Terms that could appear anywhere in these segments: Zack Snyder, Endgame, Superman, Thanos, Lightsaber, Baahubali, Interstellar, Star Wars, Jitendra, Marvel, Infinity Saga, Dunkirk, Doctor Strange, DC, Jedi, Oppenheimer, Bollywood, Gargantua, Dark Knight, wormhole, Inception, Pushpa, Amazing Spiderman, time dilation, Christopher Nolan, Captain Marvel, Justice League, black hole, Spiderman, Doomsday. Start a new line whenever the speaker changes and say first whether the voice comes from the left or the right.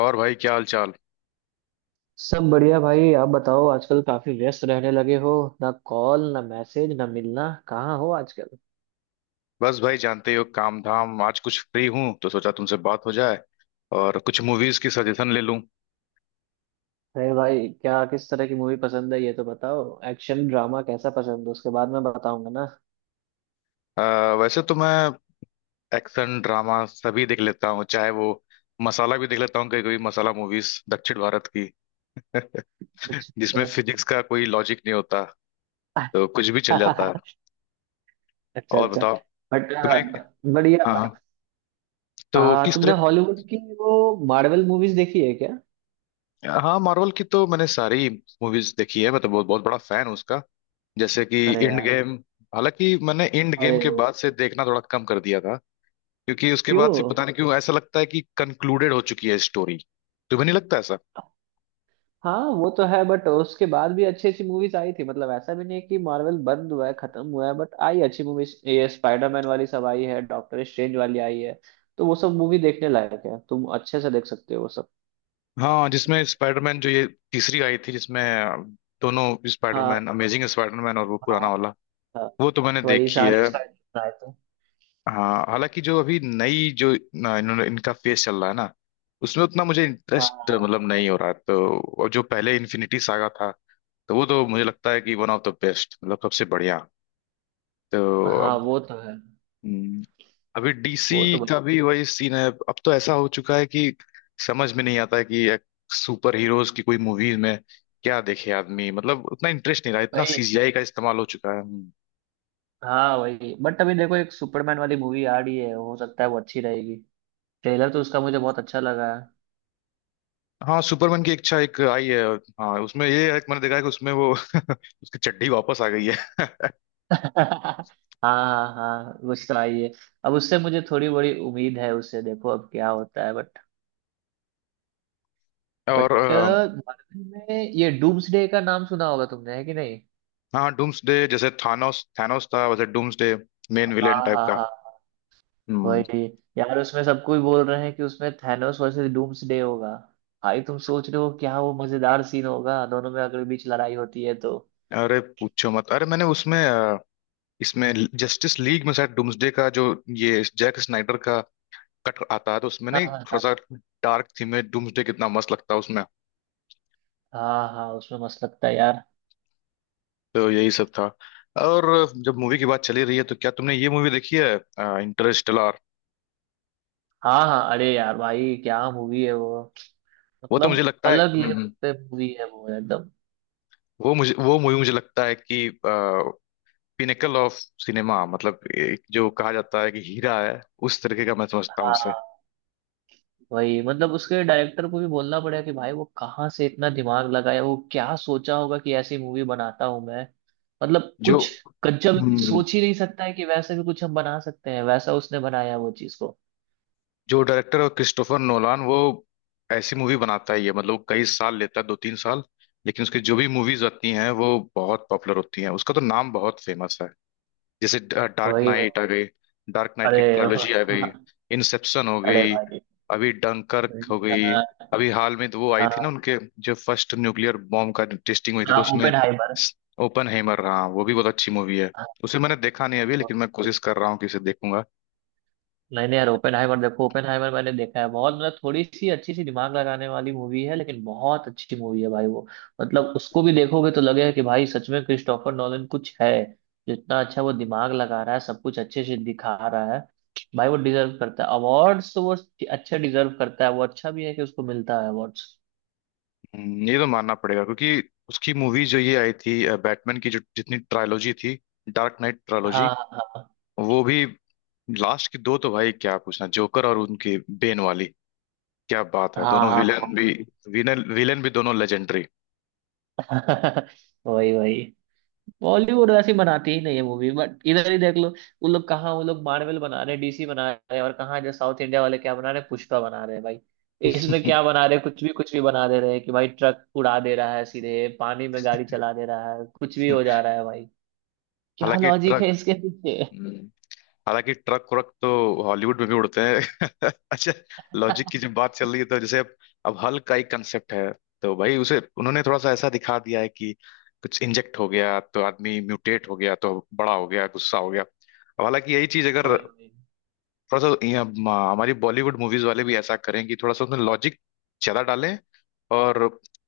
left: और भाई क्या हाल चाल।
right: सब बढ़िया भाई। आप बताओ, आजकल काफी व्यस्त रहने लगे हो। ना कॉल, ना मैसेज, ना मिलना, कहाँ हो आजकल?
left: बस भाई जानते ही हो काम धाम। आज कुछ फ्री हूँ तो सोचा तुमसे बात हो जाए और कुछ मूवीज की सजेशन ले लूँ।
right: अरे भाई क्या, किस तरह की मूवी पसंद है ये तो बताओ। एक्शन ड्रामा कैसा पसंद है, उसके बाद मैं बताऊंगा ना।
left: अ, वैसे तो मैं एक्शन ड्रामा सभी देख लेता हूँ, चाहे वो मसाला भी देख लेता हूँ। कभी कभी मसाला मूवीज दक्षिण भारत की जिसमें
right: अच्छा
left: फिजिक्स का कोई लॉजिक नहीं होता, तो कुछ भी चल जाता है।
right: अच्छा। अच्छा
left: और
right: अच्छा।
left: बताओ
right: बट
left: तुम्हें।
right: बढ़िया।
left: हाँ हाँ। तो
right: हाँ
left: किस
right: तुमने
left: तरह।
right: हॉलीवुड की वो मार्वल मूवीज देखी है क्या?
left: हाँ, मार्वल की तो मैंने सारी मूवीज देखी है। मैं तो बहुत बहुत बड़ा फैन हूँ उसका। जैसे कि
right: अरे
left: इंड
right: यार।
left: गेम। हालांकि मैंने इंड गेम
right: अरे
left: के बाद से देखना थोड़ा कम कर दिया था, क्योंकि उसके बाद से
right: क्यों?
left: पता नहीं क्यों ऐसा लगता है कि कंक्लूडेड हो चुकी है स्टोरी। तुम्हें नहीं लगता ऐसा?
right: हाँ वो तो है, बट उसके बाद भी अच्छी अच्छी मूवीज आई थी। मतलब ऐसा भी नहीं है कि मार्वल बंद हुआ है, खत्म हुआ है। बट आई अच्छी मूवीज, ये स्पाइडरमैन वाली सब आई है, डॉक्टर स्ट्रेंज वाली आई है। तो वो सब मूवी देखने लायक है, तुम अच्छे से देख सकते हो वो सब।
left: हाँ, जिसमें स्पाइडरमैन जो ये तीसरी आई थी, जिसमें दोनों
right: हाँ
left: स्पाइडरमैन, अमेजिंग स्पाइडरमैन और वो
right: हाँ
left: पुराना वाला,
right: हाँ।
left: वो तो मैंने
right: वही
left: देखी है।
right: सारे स्पाइडर आए थे।
left: हाँ, हालांकि जो अभी नई जो ना, इन्होंने इनका फेस चल रहा है ना, उसमें उतना मुझे इंटरेस्ट
right: हाँ
left: मतलब नहीं हो रहा है तो। और जो पहले इन्फिनिटी सागा था, तो वो तो मुझे लगता है कि वन ऑफ द बेस्ट, मतलब सबसे बढ़िया। तो
right: हाँ
left: अब
right: वो तो है।
left: हम्म, अभी डीसी
right: वो तो वही
left: का भी वही सीन है। अब तो ऐसा हो चुका है कि समझ में नहीं आता है कि एक सुपर हीरोज की कोई मूवीज में क्या देखे आदमी। मतलब उतना इंटरेस्ट नहीं रहा, इतना
right: वही।
left: सीजीआई का इस्तेमाल हो चुका है
right: हाँ वही, बट अभी देखो एक सुपरमैन वाली मूवी आ रही है, हो सकता है वो अच्छी रहेगी। ट्रेलर तो उसका मुझे बहुत अच्छा लगा है।
left: हाँ, सुपरमैन की इच्छा एक आई है। हाँ, उसमें ये है कि मैंने देखा है कि उसमें वो उसकी चड्डी वापस आ गई है।
right: हाँ हाँ, गुस्सा आई है। अब उससे मुझे थोड़ी बड़ी उम्मीद है, उससे देखो अब क्या होता है।
left: और
right: बट मार्वल में ये डूम्सडे का नाम सुना होगा तुमने, है कि नहीं?
left: हाँ, डूम्सडे, जैसे थानोस थानोस था वैसे डूम्सडे, मेन
right: हाँ
left: विलेन टाइप
right: हाँ
left: का।
right: हाँ।
left: हम्म।
right: वही। यार उसमें सब कोई बोल रहे हैं कि उसमें थैनोस वर्सेस डूम्सडे होगा। भाई तुम सोच रहे हो क्या, वो मजेदार सीन होगा दोनों में अगर बीच लड़ाई होती है तो।
left: अरे पूछो मत। अरे मैंने उसमें इसमें जस्टिस लीग में शायद डूम्सडे का जो ये जैक स्नाइडर का कट आता है तो उसमें
right: हाँ
left: नहीं
right: हाँ
left: थोड़ा
right: हाँ।
left: सा डार्क थीम में डूम्सडे कितना मस्त लगता है उसमें।
right: हाँ हाँ, उसमें मस्त लगता है यार।
left: तो यही सब था। और जब मूवी की बात चली रही है, तो क्या तुमने ये मूवी देखी है? इंटरस्टेलर।
right: हाँ हाँ अरे यार भाई, क्या मूवी है वो।
left: वो तो मुझे
right: मतलब
left: लगता है
right: अलग लेवल पे मूवी है वो एकदम।
left: वो मुझे वो मूवी मुझे लगता है कि पिनेकल ऑफ सिनेमा। मतलब एक जो कहा जाता है कि हीरा है, उस तरीके का मैं समझता हूँ उसे।
right: हाँ वही, मतलब उसके डायरेक्टर को भी बोलना पड़ेगा कि भाई वो कहाँ से इतना दिमाग लगाया, वो क्या सोचा होगा कि ऐसी मूवी बनाता हूँ मैं। मतलब
left: जो
right: कुछ कच्चा भी कोई सोच ही नहीं सकता है कि वैसे भी कुछ हम बना सकते हैं, वैसा उसने बनाया वो चीज को।
left: जो डायरेक्टर है क्रिस्टोफर नोलान, वो ऐसी मूवी बनाता ही है। मतलब वो कई साल लेता है, 2 3 साल, लेकिन उसकी जो भी मूवीज आती हैं वो बहुत पॉपुलर होती हैं। उसका तो नाम बहुत फेमस है। जैसे डार्क
right: वही वही।
left: नाइट आ गई, डार्क नाइट की
right: अरे
left: ट्रायलॉजी आ गई, इंसेप्शन हो
right: अरे
left: गई,
right: भाई।
left: अभी डंकर्क हो गई। अभी हाल में तो वो आई थी ना
right: हाँ
left: उनके, जो फर्स्ट न्यूक्लियर बॉम्ब का टेस्टिंग हुई थी
right: हाँ,
left: तो उसमें।
right: ओपेनहाइमर।
left: ओपन हेमर रहा, वो भी बहुत अच्छी मूवी है। उसे मैंने देखा नहीं अभी, लेकिन मैं कोशिश कर रहा हूँ कि उसे देखूंगा।
right: नहीं नहीं यार, ओपेनहाइमर देखो। ओपेनहाइमर मैंने देखा है, बहुत मतलब थोड़ी सी अच्छी सी दिमाग लगाने वाली मूवी है, लेकिन बहुत अच्छी मूवी है भाई वो। मतलब उसको भी देखोगे तो लगेगा कि भाई सच में क्रिस्टोफर नॉलन कुछ है। जितना अच्छा वो दिमाग लगा रहा है, सब कुछ अच्छे से दिखा रहा है। भाई वो डिजर्व करता है अवार्ड्स तो वो अच्छा डिजर्व करता है, वो अच्छा भी है कि उसको मिलता है अवार्ड्स।
left: ये तो मानना पड़ेगा, क्योंकि उसकी मूवी जो ये आई थी, बैटमैन की जो जितनी ट्रायोलॉजी थी, डार्क नाइट ट्रायोलॉजी,
right: हाँ हाँ।
left: वो भी लास्ट की दो तो भाई क्या पूछना, जोकर और उनकी बेन वाली, क्या बात है,
right: हाँ
left: दोनों
right: हाँ
left: विलेन भी
right: बहुत।
left: विलेन विलेन भी दोनों लेजेंडरी।
right: वही वही। बॉलीवुड वैसी बनाती ही नहीं है मूवी, बट इधर ही देख लो। वो लोग कहाँ, वो लोग मार्वल बना रहे हैं, डीसी बना रहे हैं, और कहाँ जो साउथ इंडिया वाले क्या बना रहे हैं, पुष्पा बना रहे हैं भाई। इसमें क्या बना रहे हैं, कुछ भी बना दे रहे हैं कि भाई ट्रक उड़ा दे रहा है, सीधे पानी में गाड़ी चला दे रहा है, कुछ भी हो जा रहा है भाई। क्या
left: हालांकि
right: लॉजिक
left: ट्रक
right: है इसके पीछे?
left: हम्म। हालांकि ट्रक व्रक तो हॉलीवुड में भी उड़ते हैं। अच्छा, लॉजिक की जब बात चल रही है तो जैसे अब हल का एक कंसेप्ट है, तो भाई उसे उन्होंने थोड़ा सा ऐसा दिखा दिया है कि कुछ इंजेक्ट हो गया तो आदमी म्यूटेट हो गया, तो बड़ा हो गया, गुस्सा हो गया। अब हालांकि यही चीज अगर
right: वही वही।
left: थोड़ा सा यहाँ हमारी बॉलीवुड मूवीज वाले भी ऐसा करें कि थोड़ा सा उसमें लॉजिक ज्यादा डालें और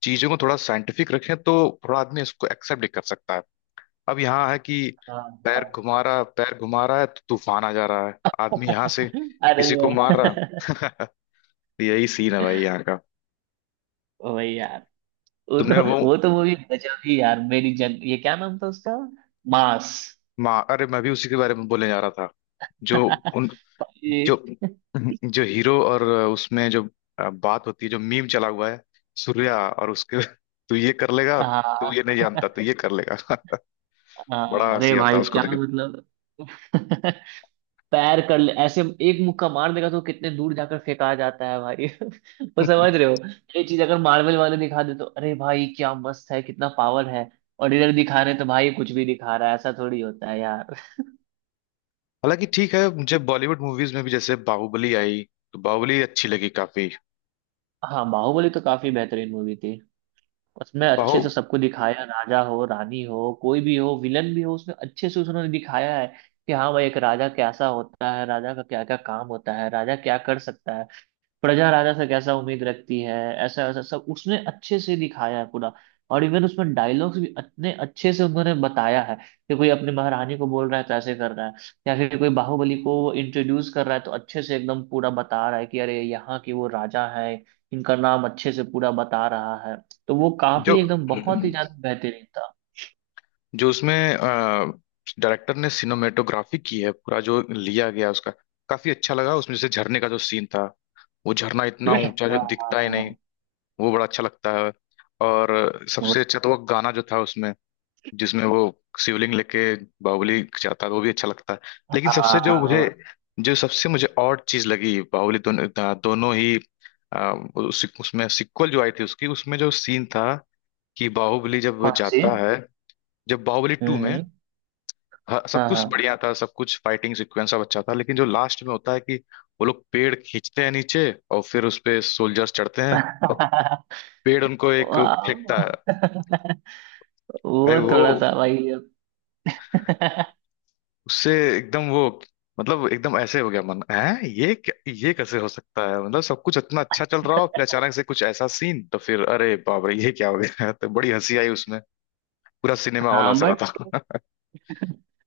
left: चीजों को थोड़ा साइंटिफिक रखें, तो थोड़ा आदमी इसको एक्सेप्ट भी कर सकता है। अब यहाँ है कि
right: हाँ हाँ।
left: पैर घुमा रहा है तो तूफान आ जा रहा है, आदमी यहाँ से
right: अरे।
left: किसी को मार रहा। यही सीन है भाई यहाँ का।
right: वही यार। वो
left: तुमने
right: तो
left: वो
right: वो तो मूवी गजब ही यार मेरी जन, ये क्या नाम था उसका? मास।
left: माँ, अरे मैं भी उसी के बारे में बोलने जा रहा था, जो उन जो जो हीरो और उसमें जो बात होती है, जो मीम चला हुआ है सूर्या और उसके तू ये कर लेगा,
right: हाँ
left: तू ये नहीं
right: हाँ,
left: जानता, तू ये कर लेगा। बड़ा
right: अरे
left: हंसी आता
right: भाई
left: है उसको
right: क्या
left: देखे।
right: मतलब। पैर कर ले ऐसे, एक मुक्का मार देगा तो कितने दूर जाकर फेंका जाता है भाई। वो समझ रहे हो? ये चीज अगर मार्वल वाले दिखा दे तो अरे भाई क्या मस्त है, कितना पावर है। और इधर दिखा रहे हैं तो भाई कुछ भी दिखा रहा है, ऐसा थोड़ी होता है यार।
left: हालांकि ठीक है, मुझे बॉलीवुड मूवीज में भी जैसे बाहुबली आई, तो बाहुबली अच्छी लगी काफी।
right: हाँ बाहुबली तो काफी बेहतरीन मूवी थी। उसमें
left: बाहु
right: अच्छे से सबको दिखाया, राजा हो रानी हो कोई भी हो विलन भी हो, उसमें अच्छे से उन्होंने दिखाया है कि हाँ भाई एक राजा कैसा होता है, राजा का क्या क्या काम होता है, राजा क्या कर सकता है। प्रजा राजा से कैसा उम्मीद रखती है। ऐसा वैसा सब उसने अच्छे से दिखाया है पूरा। और इवन उसमें डायलॉग्स भी इतने अच्छे से उन्होंने बताया है कि कोई अपनी महारानी को बोल रहा है तो ऐसे कर रहा है। या फिर कोई बाहुबली को इंट्रोड्यूस कर रहा है तो अच्छे से एकदम पूरा बता रहा है कि अरे यहाँ के वो राजा है, इनका नाम अच्छे से पूरा बता रहा है। तो वो
left: जो
right: काफी एकदम बहुत ही ज्यादा बेहतरीन था।
left: जो उसमें डायरेक्टर ने सिनेमेटोग्राफी की है, पूरा जो लिया गया उसका काफी अच्छा लगा। उसमें जैसे झरने का जो सीन था, वो झरना इतना ऊंचा, जो
right: हाँ हाँ
left: दिखता ही नहीं,
right: हाँ।
left: वो बड़ा अच्छा लगता है। और सबसे
right: वही।
left: अच्छा तो वो गाना जो था उसमें, जिसमें वो शिवलिंग लेके बाहुबली जाता है, वो भी अच्छा लगता है। लेकिन
right: हाँ
left: सबसे जो
right: हाँ,
left: मुझे,
right: वही।
left: जो सबसे मुझे और चीज लगी, बाहुबली दोनों दोनों ही अ, उसमें सिक्वल जो आई थी उसकी, उसमें जो सीन था कि बाहुबली जब वो
right: कौन सी?
left: जाता है, जब बाहुबली टू
right: हम्म
left: में
right: हम्म,
left: सब
right: हाँ
left: कुछ
right: हाँ।
left: बढ़िया था, सब कुछ फाइटिंग सीक्वेंस सब अच्छा था, लेकिन जो लास्ट में होता है कि वो लोग पेड़ खींचते हैं नीचे और फिर उस पे सोल्जर्स चढ़ते हैं और पेड़ उनको एक
right: वाह।
left: फेंकता है, भाई
right: वो
left: वो,
right: थोड़ा सा भाई अब।
left: उससे एकदम वो, मतलब एकदम ऐसे हो गया मन है ये ये कैसे हो सकता है, मतलब सब कुछ इतना अच्छा चल रहा हो फिर अचानक से कुछ ऐसा सीन, तो फिर अरे बाप रे ये क्या हो गया। तो बड़ी हंसी आई उसमें। पूरा सिनेमा हॉल
right: हाँ
left: हंस रहा था।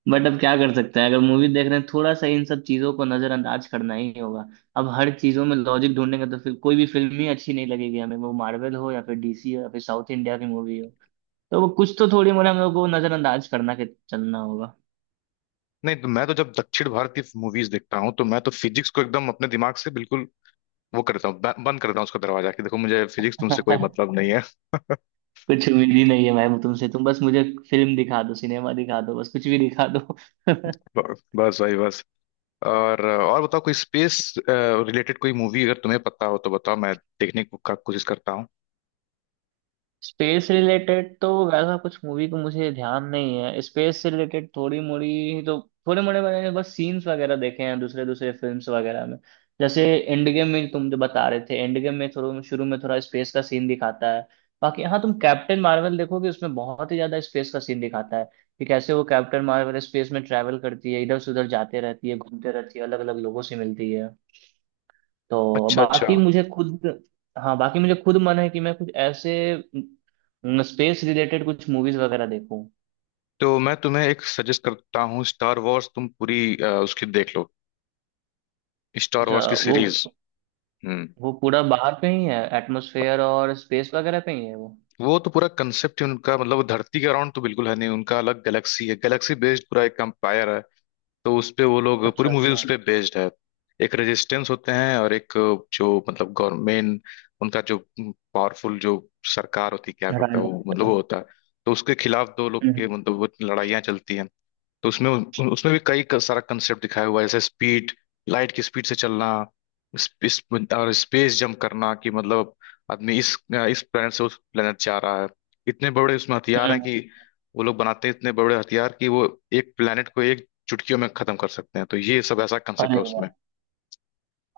right: बट अब क्या कर सकते हैं, अगर मूवी देख रहे हैं थोड़ा सा इन सब चीजों को नजरअंदाज करना ही होगा। अब हर चीजों में लॉजिक ढूंढेंगे तो फिर कोई भी फिल्म ही अच्छी नहीं लगेगी हमें, वो मार्वल हो या फिर डीसी हो या फिर साउथ इंडिया की मूवी हो। तो वो कुछ तो थोड़ी मोड़ी हम लोग को नजरअंदाज करना के चलना होगा।
left: नहीं तो मैं तो जब दक्षिण भारत की मूवीज देखता हूँ तो मैं तो फिजिक्स को एकदम अपने दिमाग से बिल्कुल वो करता हूँ, बंद करता हूँ उसका दरवाजा, कि देखो मुझे फिजिक्स तुमसे कोई मतलब नहीं है।
right: कुछ उम्मीद ही नहीं है मैम तुमसे, तुम बस मुझे फिल्म दिखा दो, सिनेमा दिखा दो, बस कुछ भी दिखा दो।
left: बस भाई बस। और बताओ, कोई स्पेस रिलेटेड कोई मूवी अगर तुम्हें पता हो तो बताओ, मैं का कोशिश करता हूँ।
right: स्पेस रिलेटेड तो वैसा कुछ मूवी को मुझे ध्यान नहीं है। स्पेस से रिलेटेड थोड़ी मोड़ी तो थोड़े मोड़े मैंने तो बस सीन्स वगैरह देखे हैं दूसरे दूसरे फिल्म्स वगैरह में। जैसे एंड गेम में तुम जो बता रहे थे, एंड गेम में थोड़ा शुरू में थोड़ा स्पेस का सीन दिखाता है। बाकी हाँ, तुम कैप्टन मार्वल देखोगे, उसमें बहुत ही ज्यादा स्पेस का सीन दिखाता है कि कैसे वो कैप्टन मार्वल स्पेस में ट्रैवल करती है, इधर से उधर जाते रहती है, घूमते रहती है, अलग अलग लोगों से मिलती है। तो
left: अच्छा, अच्छा।
right: बाकी मुझे खुद। हाँ बाकी मुझे खुद मन है कि मैं कुछ ऐसे स्पेस रिलेटेड कुछ मूवीज वगैरह देखूं।
left: तो मैं तुम्हें एक सजेस्ट करता हूँ, स्टार वॉर्स तुम पूरी उसकी देख लो, स्टार
right: अच्छा
left: वॉर्स की
right: वो
left: सीरीज। हम्म।
right: वो पूरा बाहर पे ही है, एटमॉस्फेयर और स्पेस वगैरह पे ही है वो।
left: वो तो पूरा कंसेप्ट ही उनका, मतलब वो धरती के अराउंड तो बिल्कुल है नहीं, उनका अलग गैलेक्सी है, गैलेक्सी बेस्ड पूरा एक एम्पायर है, तो उस पे वो लोग पूरी
right: अच्छा
left: मूवी
right: अच्छा।
left: उस पे बेस्ड है। एक रेजिस्टेंस होते हैं और एक जो मतलब गवर्नमेंट, उनका जो पावरफुल जो सरकार होती है क्या करता है
right: राजा।
left: वो, मतलब वो होता है, तो उसके खिलाफ दो लोग के
right: हम्म,
left: मतलब वो लड़ाइयाँ चलती हैं। तो उसमें उसमें भी कई सारा कंसेप्ट दिखाया हुआ है, जैसे स्पीड, लाइट की स्पीड से चलना, स्पेस और स्पेस जंप करना, कि मतलब आदमी इस planet से उस planet जा रहा है। इतने बड़े उसमें हथियार हैं
right: हम्म।
left: कि वो लोग बनाते हैं इतने बड़े हथियार कि वो एक planet को एक चुटकियों में खत्म कर सकते हैं, तो ये सब ऐसा कंसेप्ट
right: अरे
left: है उसमें।
right: वाह।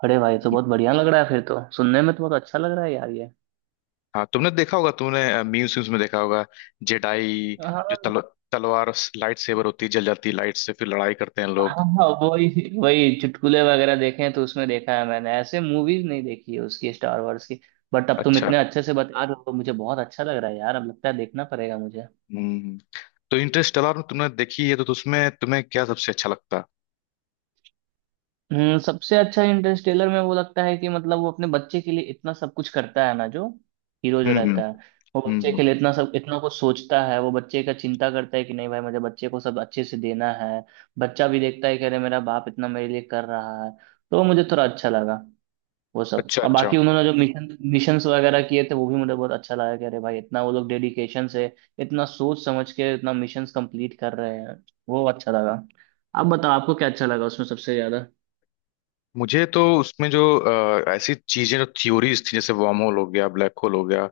right: अरे भाई तो बहुत बढ़िया लग रहा है, फिर तो सुनने में तो बहुत अच्छा लग रहा है यार ये।
left: हाँ, तुमने देखा होगा, तुमने मीम्स वीम्स में देखा होगा, जेडाई जो
right: हाँ
left: तलवार, लाइट सेवर होती है, जल जाती है लाइट से, फिर लड़ाई करते हैं लोग।
right: हाँ हाँ। वही वही चुटकुले वगैरह देखे हैं तो उसमें देखा है मैंने, ऐसे मूवीज नहीं देखी है उसकी स्टार वॉर्स की। बट अब तुम
left: अच्छा।
right: इतने अच्छे से बता रहे हो तो मुझे बहुत अच्छा लग रहा है यार, अब लगता है देखना पड़ेगा मुझे।
left: हम्म। तो इंटरस्टेलर में तुमने देखी है, तो उसमें तुम्हें क्या सबसे अच्छा लगता है?
right: हम्म, सबसे अच्छा इंटरस्टेलर में वो लगता है कि मतलब वो अपने बच्चे के लिए इतना सब कुछ करता है ना, जो हीरो जो
left: हम्म। हम्म।
right: रहता है। वो बच्चे के
left: हम्म।
right: लिए इतना सब इतना कुछ सोचता है, वो बच्चे का चिंता करता है कि नहीं भाई मुझे बच्चे को सब अच्छे से देना है। बच्चा भी देखता है कि अरे मेरा बाप इतना मेरे लिए कर रहा है। तो वो मुझे थोड़ा अच्छा लगा वो सब।
left: अच्छा।
right: और
left: अच्छा।
right: बाकी उन्होंने जो मिशन मिशंस वगैरह किए थे वो भी मुझे बहुत अच्छा लगा कि अरे भाई इतना वो लोग डेडिकेशन से इतना सोच समझ के इतना मिशंस कंप्लीट कर रहे हैं। वो अच्छा लगा। आप बताओ आपको क्या अच्छा लगा उसमें सबसे ज्यादा?
left: मुझे तो उसमें जो ऐसी चीजें जो थ्योरीज थी, जैसे वर्म होल हो गया, ब्लैक होल हो गया,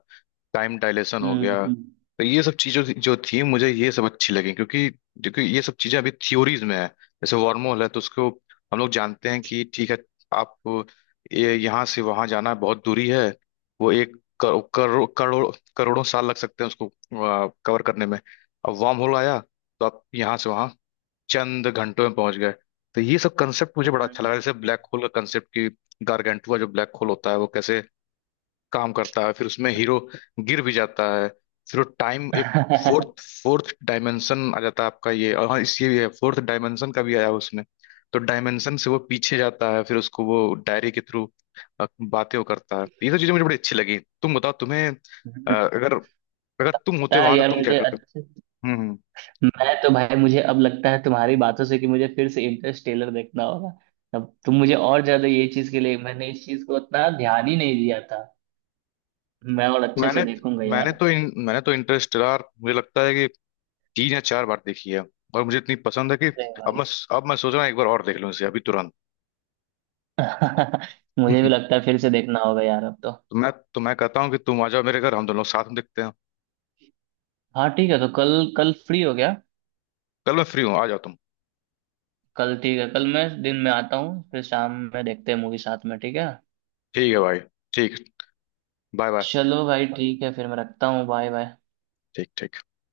left: टाइम डायलेशन हो गया,
right: हम्म।
left: तो ये सब चीजों जो थी मुझे ये सब अच्छी लगी, क्योंकि क्योंकि ये सब चीजें अभी थ्योरीज में है। जैसे वर्महोल है, तो उसको हम लोग जानते हैं कि ठीक है, आप ये यहाँ से वहां जाना बहुत दूरी है, वो एक करो- करो- करोड़ों साल लग सकते हैं उसको कवर करने में। अब वर्म होल आया, तो आप यहाँ से वहां चंद घंटों में पहुंच गए। तो ये सब कंसेप्ट मुझे बड़ा अच्छा लगा। जैसे ब्लैक होल का कंसेप्ट कि गारगेंटुआ जो ब्लैक होल होता है वो कैसे काम करता है, फिर उसमें हीरो गिर भी जाता है, फिर वो टाइम एक फोर्थ फोर्थ डायमेंशन आ जाता है आपका ये, और हाँ इस ये भी है फोर्थ डायमेंशन का भी आया उसमें। तो डायमेंशन से वो पीछे जाता है फिर उसको वो डायरी के थ्रू बातें वो करता है, ये सब चीजें मुझे बड़ी अच्छी लगी। तुम बताओ तुम्हें
right: हम्म।
left: अगर अगर तुम होते
right: ता
left: वहां तो
right: यार
left: तुम क्या
right: मुझे
left: करते?
right: अच्छे।
left: हम्म। हम्म।
right: मैं तो भाई, मुझे अब लगता है तुम्हारी बातों से कि मुझे फिर से इंटरस्टेलर देखना होगा। अब तुम मुझे और ज्यादा ये चीज के लिए, मैंने इस चीज को उतना ध्यान ही नहीं दिया था, मैं और अच्छे
left: मैंने
right: से देखूंगा
left: मैंने
right: यार।
left: तो इन, मैंने तो इंटरस्टेलर मुझे लगता है कि 3 या 4 बार देखी है, और मुझे इतनी पसंद है कि
right: अरे
left: अब
right: भाई।
left: मैं अब मैं सोच रहा हूँ एक बार और देख लूँ इसे अभी तुरंत।
right: मुझे भी लगता है फिर से देखना होगा यार अब तो।
left: तो मैं कहता हूँ कि तुम आ जाओ मेरे घर, हम दोनों लोग साथ में देखते हैं।
right: हाँ ठीक है तो कल, कल फ्री हो गया।
left: कल मैं फ्री हूँ, आ जाओ तुम।
right: कल ठीक है, कल मैं दिन में आता हूँ, फिर शाम में देखते हैं मूवी साथ में, ठीक है।
left: ठीक है भाई। ठीक। Bye bye.
right: चलो भाई ठीक है, फिर मैं रखता हूँ, बाय बाय।
left: ठीक ठीक।